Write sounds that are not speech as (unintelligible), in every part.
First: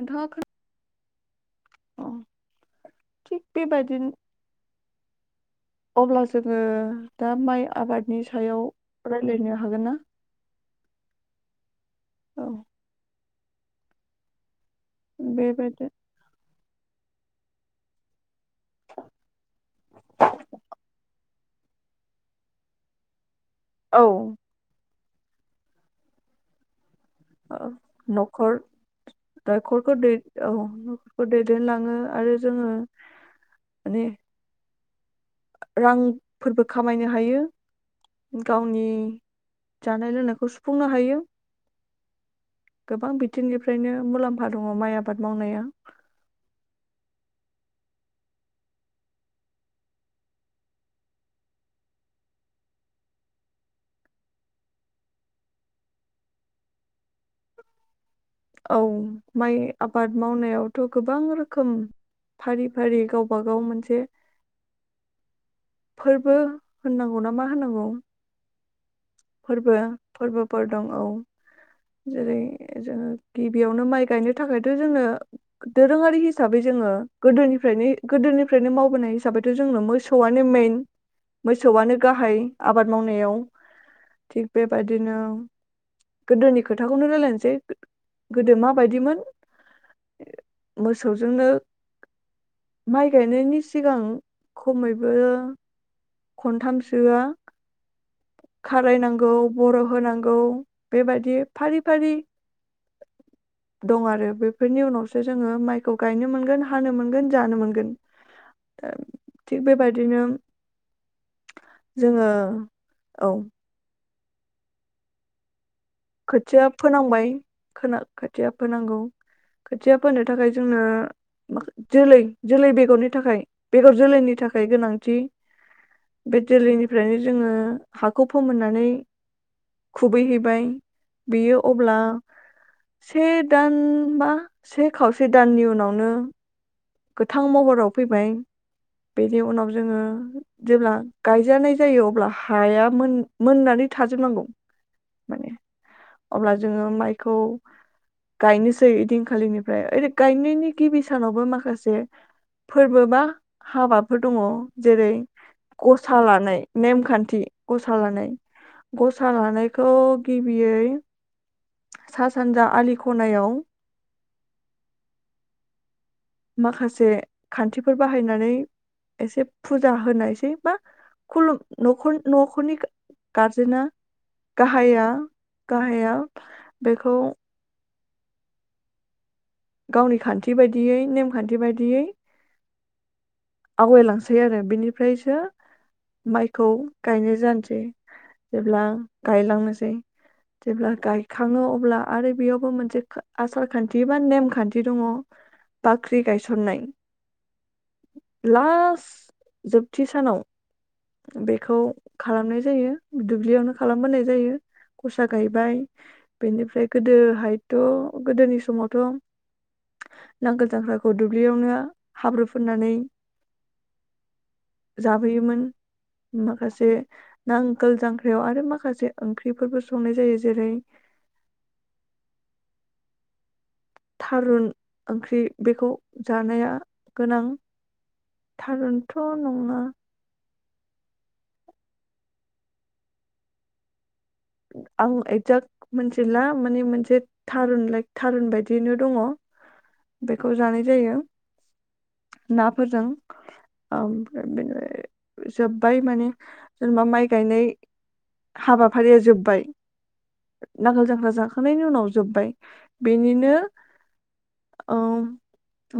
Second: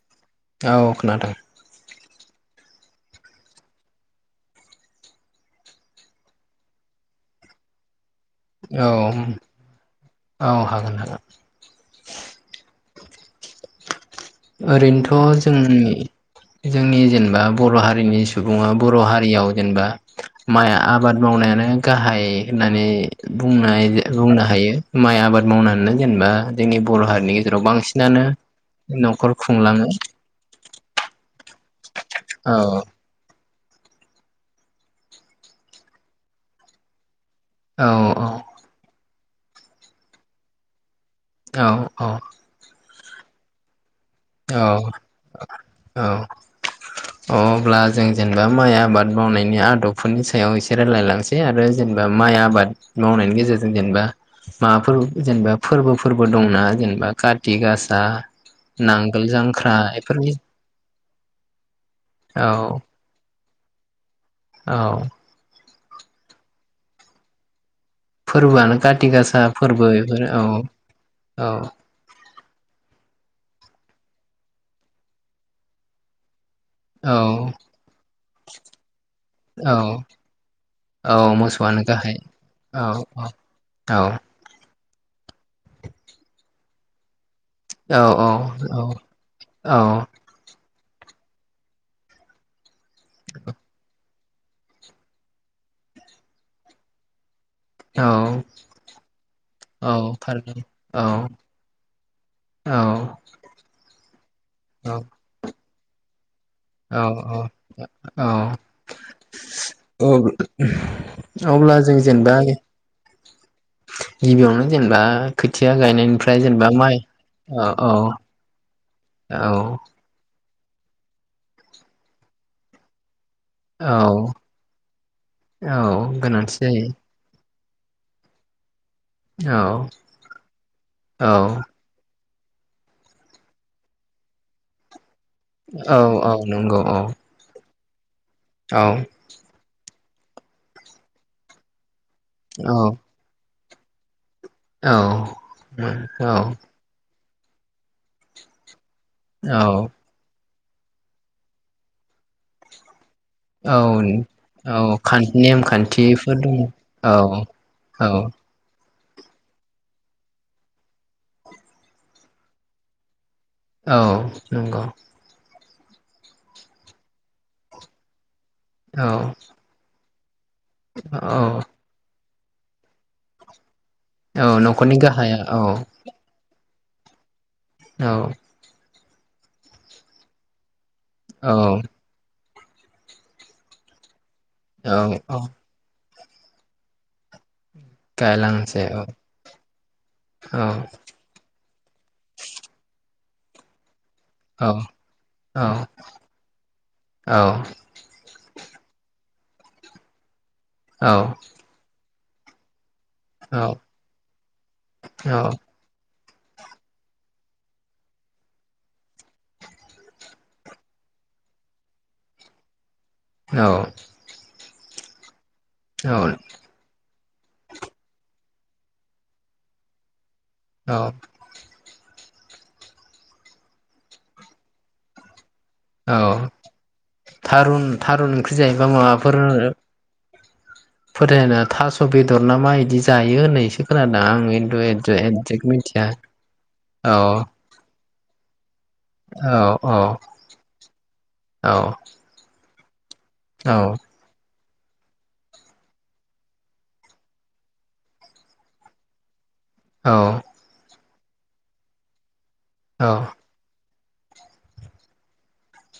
नोंथाङा खोना औ खोनादों। अ थिग बेबायदिन अब्ला जोङो दा माइ आबाद नि सायाव औ रायलायनो हागोन ना? औ हागोन हागोन औ ओरैनोथ' बेबायदि जोंनि जोंनि जेनेबा बर' हारिनि सुबुङा बर' हारियाव जेनेबा माइ आबाद मावनायानो गाहाय होननानै बुंनाय औ बुंनो हायो। माइ आबाद मावनानैनो जेनेबा जोंनि बर' हारिनि गेजेराव बांसिनानो न'खर खुंलाङो न'खरफोरनि दैद औ नखरखौ दैद देनलाङो आरो औ जोङो माने रांफोरबो खामायनो हायो। औ औ गावनि जानाय लोंनायखौ सुफुंनो हायो। औ औ। गोबां बिथिंनिफ्रायनो मुलाम्फा दङ' माइ औ आबाद मावनाया। औ अ अब्ला जों जेनेबा माइ आबाद मावनायनि आदबफोरनि सायाव एसे रायलायलांसै आरो जेनोबा माइ आबाद मावनायनि गेजेरजों जेनोबा माबाफोर जेनोबा फोरबोफोरबो दंना जेनोबा काति गासा औ नांगोल माइ जांख्रा आबाद बेफोरनि मावनायावथ' गोबां रोखोम फारि औ फारि गाव गावबागाव मोनसे औ। फोरबो होननांगौ ना मा होनांगौ? फोरबोयानो फोरबो फोरबोफोर दङ' औ जेरै जोङो गिबियावनो माइ गायनो थाखायथ' जोङो दोरोङारि हि साबै जोङो औ गोदोनिफ्रायनो गोदोनिफ्रायनो मावबोनाय हिसाबैथ' औ जोंनो मोसौयानो मेन औ मोसौआनो मोसौयानो गाहाय औ आबाद औ मावनायाव। औ। बायदिनो गोदोनि खोथाखौनो रायलायनो औ औ औ औ। मोसौजोंनो माइ गायनायनि सिगां खमैबो खनथामसोआ औ खारायनांगौ बर' औ होनांगौ थारैनो औ बेबायदि फारि फारि औ दं आरो बेफोरनि औ उनावसो जोङो माइ खौ गायनो मोन औ औ औ दा थिग ओ बेबायदिनो अब्ला जों जोङो जेनोबाय औ। गिबियावनो जेनेबा खोथि खोथिया फोनांबाय खोना औ खोथिया फोनांगौ औ खोथिया फोनो थाखाय जोंङो माखा जोलै जोलै बेगरनि थाखाय बेगर औ जोलैनि थाखाय गोनांथि। औ बे गोनांथि जायो जोलैनिफ्रायनो जोङो हाखौ फोमोननानै खुबै हैबाय औ बेयो अब्ला से दान बा से खाव औ औ नंगौ। औ गोथां महराव फैबाय औ बेनि उनाव जोङो जेब्ला गायजानाय जायो अ ब्ला हाया मोन मोननानै थाजोबनांगौ। औ उम औ। खौ गायनो (unintelligible) औ दिनखालिनिफ्राय ओरै गायनायनि। गिबि सानावबो माखासे (unintelligible) फोरबो बा औ हाबाफोर दङ' औ जेरै खान गरसा नेमखान्थिफोर दङ लानाय औ नेमखान्थि गसा औ लानाय। गसा लानायखौ गिबियै सा सानजा आलि खनायाव। औ नंगौ। माखासे खान्थिफोर बाहायनानै। औ एसे फुजा होनाय। (unintelligible) (unintelligible) औ खलुम नखुल न'खरनि गारजेना। औ न'खरनि गाहाया औ। गाहाया बेखौ औ। गावनि खान्थि बायदि यै नेमखान्थि औ बायदियै। आवगायलां सै आरो औ बिनिफ्रायसो। औ माइखौ गायनाय जानो सै गायलांसै जेब्ला औ गायलांनोसै, औ जेब्ला गायखाङो अब्ला आरो बेयावबो मोनसे खो आसारखान्थि बिबान औ नेमखान्थि दङ' औ बाख्रि गायसननाय। औ औ लास्ट जोबथि सानाव बेखौ खालामनाय जायो। दुब्लियावनो खालामबोनाय जायो गसा औ गायबाय बेनिफ्राय गोदोहायथ' गोदोनि समावथ' नांगोल जांख्राखौ दुब्लियावनो हाब्रु फोननानै औ जाबोयोमोन माखासे नांगोल जांख्रायाव आ माखासे ओंख्रिफोरबो संनाय जायो। जेरै औ थारुन ओंख्रि बेखौ औ जानाया गोनां थारुन थारुन ओंख्रि जायोबा थारन्थ' माबाफोर नङा। फोथायना थास' बेदर ना मा इदि जायो होननायसो खोना आं एकजाक्ट मिथिला माने औ मोनसे थारुन लाइक थारुन बायदि दिनो दङ' औ औ बेखौ जानाय जायो औ ना फोरजों औ आमफ्राय बेनो जोब्बाय माने जोंनाव माइ गायनाय हाबाफारिया जोब बाय औ नांगोल जांख्रा जाखांनायनायनि उनाव जोबबाय औ बेनिनो औ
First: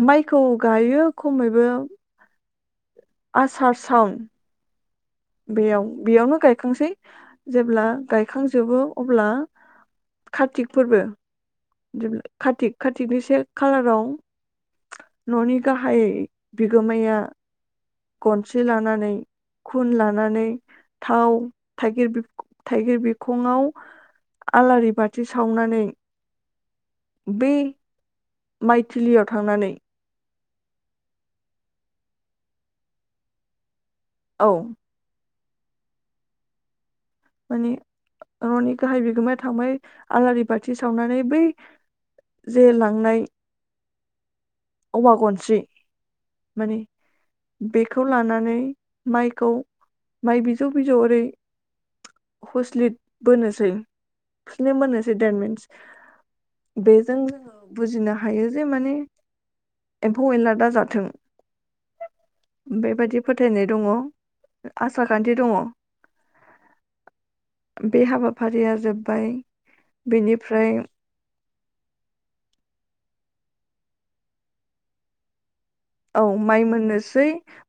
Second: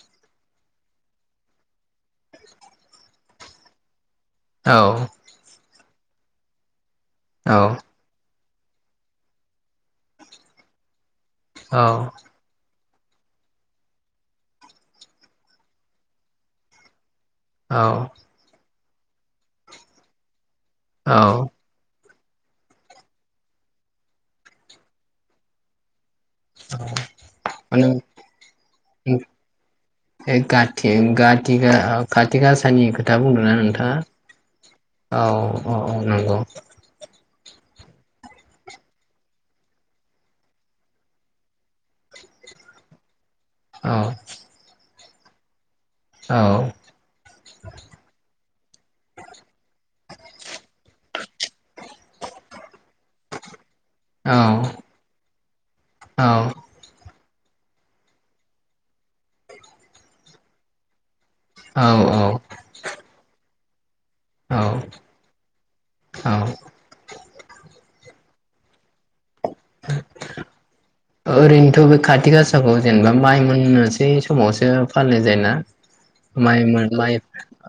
माइखौ गायो खमैबो आसार सावन औ बेयाव बेयावनो गायखांसै औ जेब्ला गाय खांजोबो अब्ला कारतिक फोरबो बिदि खाथिक कातिकनि से खालाराव न'नि गाहाय बिगोमाया औ गनसि लानानै खुन लानानै थाव थाइगिर थाइगिर बिखंआव आलारि बाथि सावनानै बे (unintelligible) माइथिलियाव थांनानै बे खाथि गाथिगआ गासानि खोथा बुंदोंना नोंथाङा औ औ औ नंगौ। माने न'नि गाहाय बिगोमाया थांबाय आलारि बाथि सावनानै बै जे लांनाय औ औवा गनसि औ मानि बेखौ लानानै माइखौ माइ बिजौ बिजौ ओरै हुस्लिद बोनोसै औ खिलि मोननोसै देट मिन्स औ बेजों बुजिनो हायो जे माने एम्फौ एनला दा जाथों। औ औ बेबायदि फोथायनाय दङ‌। औ आसार खान्थि दङ। औ बे हाबाफारिया जोब्बाय बेनिफ्राय ओरैनोथ' बे कातिक हासाखौ जेनेबा माइ मोननोसै समावसो फालिनाय जायोना? औ माइ माइ मोननोसै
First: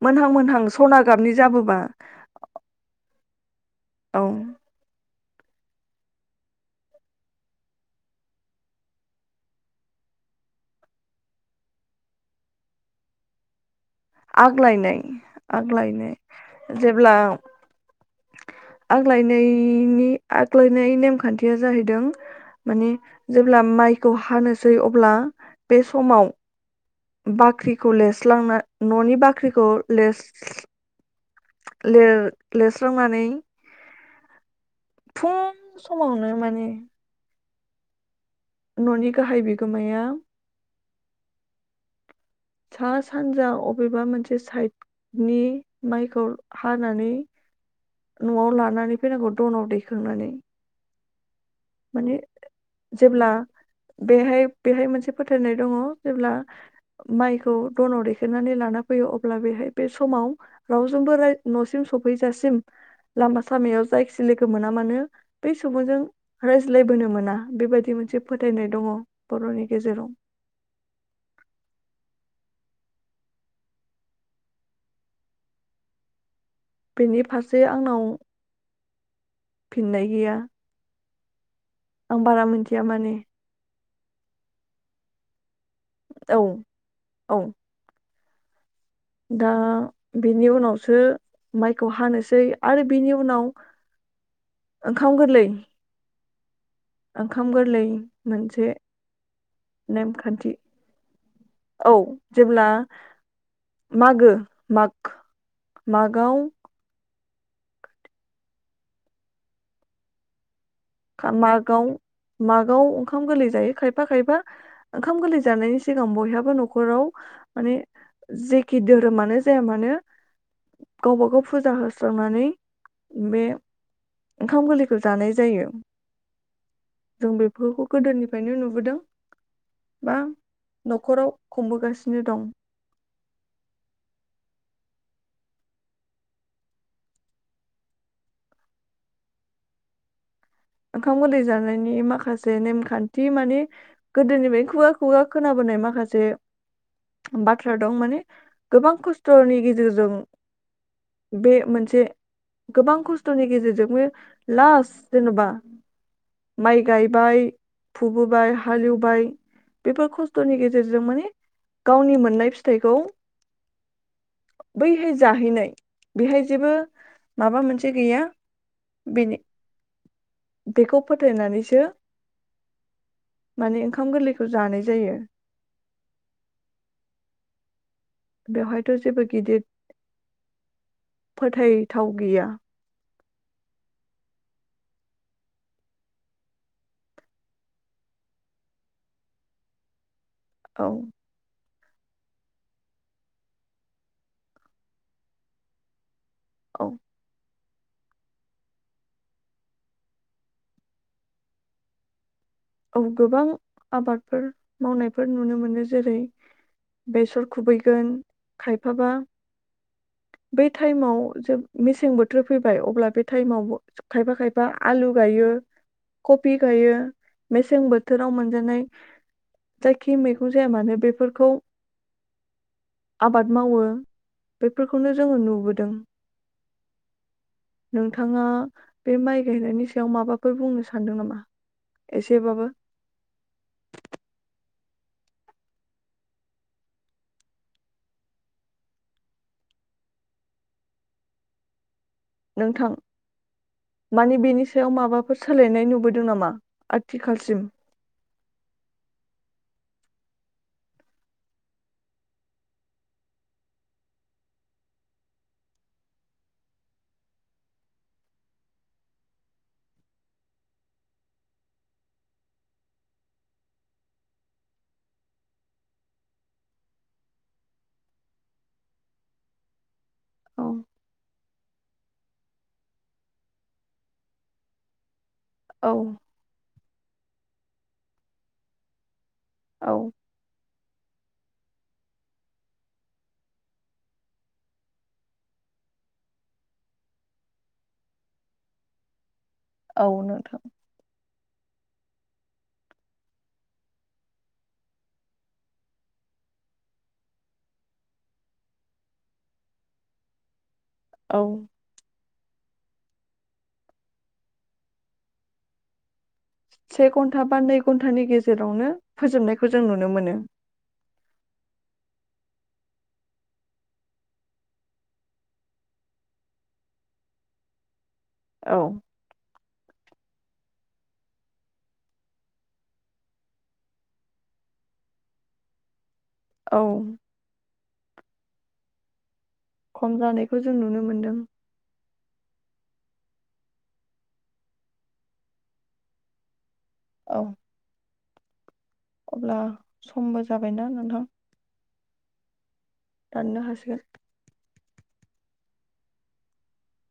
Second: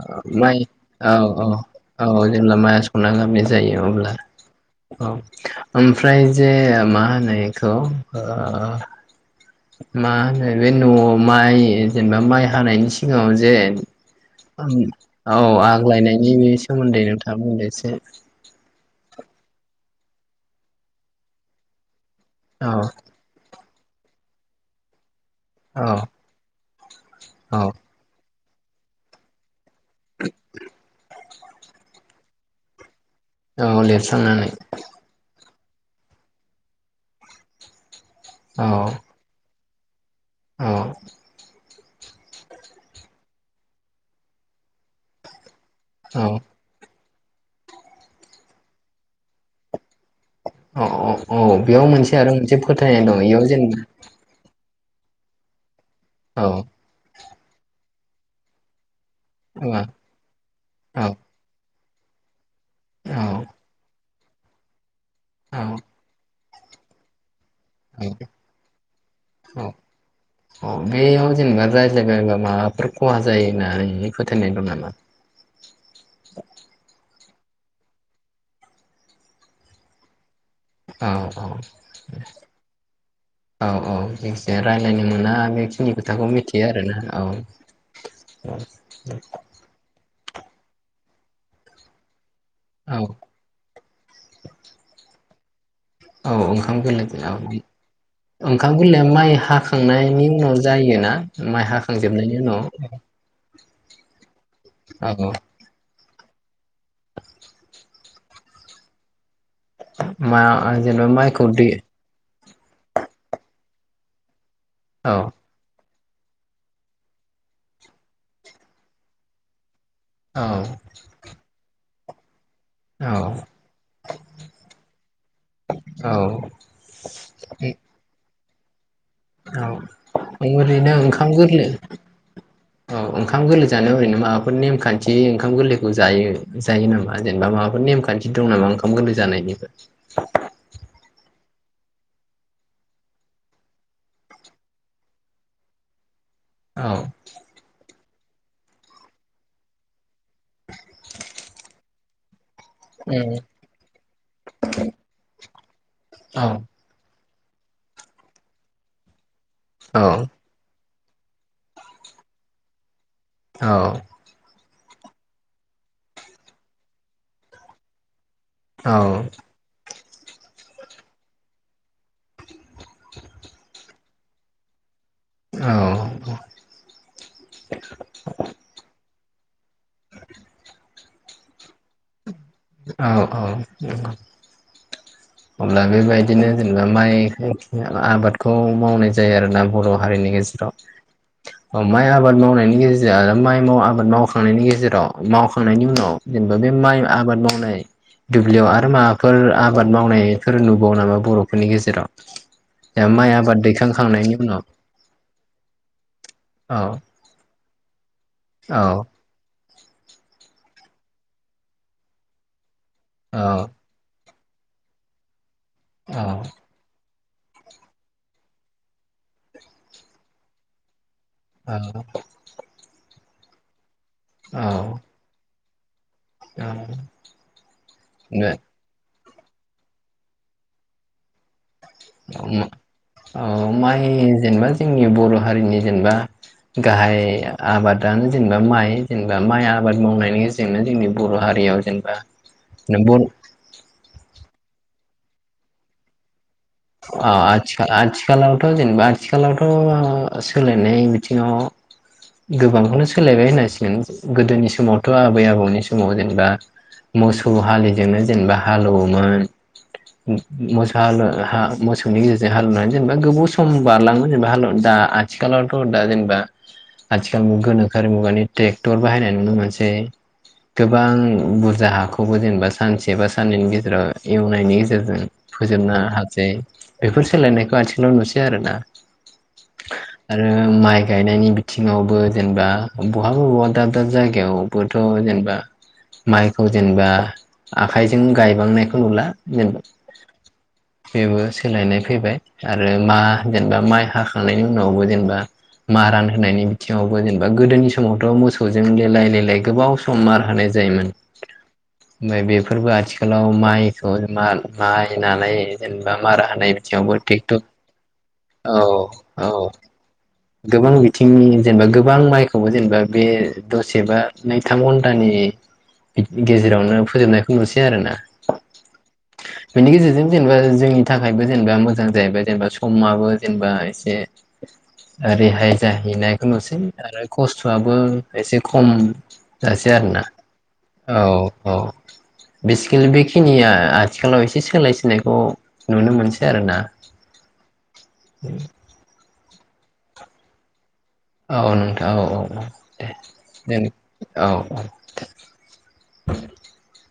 मोनहां म मोनहां सना औ गाबनि औ जाबोबा औ जेब्ला माइआ संनांगोन। जायो अब्ला औ औ। ओमफ्राय जे मा होनो एखौ मा होनो बे न'आव माइ जेनेबा माइ हानायनि सिगाङाव जे आग्लायनाय औ आग्लायनाय आग्लायनायनि सोमोन्दै जेब्ला नोंथां बुंदो एसे‌ आग्लायनायनि आग्लायनाय नेमखान्थिया जाहैदों औ माने जेब्ला माइ खौ हानोसै अब्ला बे औ समाव औ बाख्रि कलेज सिस्लांना न'नि बाख्रिखौ लेस लेर लेरस्रांना औ ले थांनानै गोबां समावनो माने औ न'नि गाहाय बि गोमाया औ सा सानजा अबेबा मोनसे साइदनि माइखौ औ हानानै न'आव लानानै फैनांगौ दनाव दैखांनानै अ अह औ बेयाव मोनसे माने आरो मोनसे फोथायनाय दं जेब्ला बेयाव जेनेबा बेहाय बेहाय मोनसे फोथायनाय दङ जेब्ला औ माइ खौ दनाव दैेखायनानै लाना फैयो अब्ला बेहाय औ बे समाव औ रावजोंबो नों सफैजासिम लामा सामायाव जाय सिलोगो मोना मानो बे औ सुबुंजों रायज्लायबोनो मोना बेबायदि मोनसे फोथायनाय दङ औ बर'नि गेजेराव औ बेयाव जेनेबा रायज्लायबायबा माबाफोर खहा जायो होननानै नोंनि फोथायनाय दं नामा बिनि फारसे आंनाव फिननाय गैया औ औ आं बारा मिथिया माने औ औ जायखिजा रायज्लायनो मोना (unintelligible) जोंनि खोथाखौ औ मिथियो आरोना औ अ दा बिनि उनावसो माइखौ हानोसै आरो औ औ बिनि उनाव ओंखाम गोरलै (inaudible) औ ओंखाम गोरलै ओंखाम गोरलै मोनसे ओंखाम गोरलैया माइ हाखांनायनि नेमखान्थि उनाव जायोना माइ औ हाखांजोबनायनि उनाव जेब्ला औ मागाव मा आ जेनबा माय खा- खौ दे मागआव मागआव ओंखाम गोरलै जायो खायफा खायफा औ ओंखाम गोरलै जानायनि सिगां बयहाबो न'खराव माने जेखि धोरोमानो जाया मानो औ स्रांनानै बे ओंखाम गोरलैखौ जानाय जायो। औ जों बेफोरखौ गोदोनि निफ्रायनो नुबोदों। बा औ ओरैनो ओंखाम न'खराव गोरलै खुंबोगासिनो दं औ ओंखाम गोरलै जानायाव ओरैनो माबाफोर नेम खान्थि ओंखाम गोरलैखौ जायो जायो नामा जेनेबा माबाफोर नेमखान्थि दं नामा ओंखाम गोरलै जानायनिबो? ओंखाम गोरलै जानायनि माखासे नेमखान्थि माने गोदोनिफ्राय खुगा खुगा खोनाबोनाय माखासे औ बाथ्रा दं माने गोबां खस्थ'नि गेजेरजों बे मोनसे गोबां खस्थ'नि गेजेरजोंनो लास्ट जेन'बा औ माइ गाय बाय फुग्रोबाय हालेएवबाय औ बेफार खस्थ'नि गेजेरजों माने गावनि मोननाय फिथाइखौ औ बैहाय जाहैनाय बेहाय जेबो माबा मोनसे गैया औ बेनि बेखौ फोथायनानैसो माने ओंखाम गोरलैखौ जानाय जायो। औ (inaudible) बेवहायथ' जेबो गिदिर (inaudible) फोथाय थाव गैया औ औ नंगौ अब्ला बेबायदिनो जेनेबा माइ खाय आबादखौ मावनाय जायो आरोना बर' हारिनि गेजेराव औ (unintelligible) ओ माइ आबाद मावनायनि गेजेर आरो माइ आबाद मावखांनायनि गेजेराव मावखांनायनि उनाव जेन बे औ माइ आबाद मावनाय दुब्लियाव आरो माबाफोर आबाद मावनायफोर नुबावो नामा बर'फोरनि गेजेराव? औ दा माइ गोबां आबाद दैखांखांनायनि आबादफोर उनाव मावनायफोर नुनो मोनो जेरै बेसर खुबैगोन औ खायफाबा बै टाइमाव जे मेसें बोथोर फै बाय अब्ला बे औ टाइमावबो खायफा खायफा बा आलु गायो। कपि गायो। मेसें बोथोराव मोनजानाय जायखि मैगं जाया मानो बेफोर औ आबाद मावो। बेफोरखौनो जोङो नुबो दों। औ नोंथाङा। औ बे माइ गायनायनि सायाव माबाफोर बुंनो सानदों नामा? एसेबाबो (unintelligible) ओ‌ माइ जेनेबा जोंनि बर' हारिनि जेनेबा गाहाय आबादानो जेनेबा माइ जेनेबा माइ आबाद मावनायनि जोंनो जोंनि बर' हारियाव जेनेबा नोंथां बर माने बेनि सायाव माबाफोर सोलायनाय नुबोदों नामा? आथिखालसिम आ-आथिखा आथिखालावथ' जेनबा आजखालथ'। ओ सोलायनाय बिथिंङाव गोबांखौनो सोलायबाय होननांसिगोन गोदोनि समावथ' आबै आबौनि समाव जेनेबा मोसौ हालिजोंनो जेनबा हालौवोमोन मो-मोसौ हालु हा मोसौनि गेजेरजों हालेवनानै जेनेबा गोबाव सम बारलाङोमोन जेनेबा हालेव दा आथिखालावथ' दा जेनेबा आथिखाल मु गोनोखोआरि मुगानि टेक्टर बाहायनाय नुनो मोनसेै औ गोबां बुरजा हाखौबो जेनेबा सानसे बा साननैनि गेजेराव एवनायनि गेजेरजों। औ फोजोबनो हासै। बेफोर सोलायनायखौ आथिखालाव नुसै आरो ना। औ आरो माइ गायनायनि बिथिङावबो जेनेबा बहाबा बवा दाब दाब जायगायावबोथ' जेनबा माइखौ जेनबा आखाइजों गायबांनायखौ नुला। औ नोंथां (unintelligible) बेबो। सोलायनाय फैबाय आरो मा जेनबा माइ हाखांनायनि उनावबो जेनबा मा रान होनायनि बिथिङावबो जेनबा गोदोनि समावथ' मोसौजों लेलाय लेलाय गोबाव सम मार होनाय‌ जायोमोन। औ ओमफाय बेफोरबो आथिखालाव माइखौ माल माइ नानाय जेनेबा माराहो से घन्टा बा नै घन्टानि औ गेजेरावनो फोजोबनायखौ जों नुनो मोनो। थिंनि जेनबा गोबां माइखौबो जेनबा बे दसे बा नैथाम घन्टानि गेजेरावनो फोजोबनायखौ नुसै आरो ना। औ बेनि गेजेरजों जेनेबा जोंनि थाखायबो जेनबा मोजां जाहैबाय जेनबा समाबो जेनबा एसे रेहाय जाहैना नुसै औ आरो खस बाबो एसे खम दासे खम आरोना जानायखौ जों नुनो औ मोनदों औ। बिसिकेल बेखिनिया आथिखालाव एसे सोलाय सोलायखौ। नुनो मोनसै आरो ना। औ। उम। अब्ला समबो जाबायना नोंथां। औ नोंथां औ औ औ। दे दाननो देन हासिगोन औ औ। (unintelligible)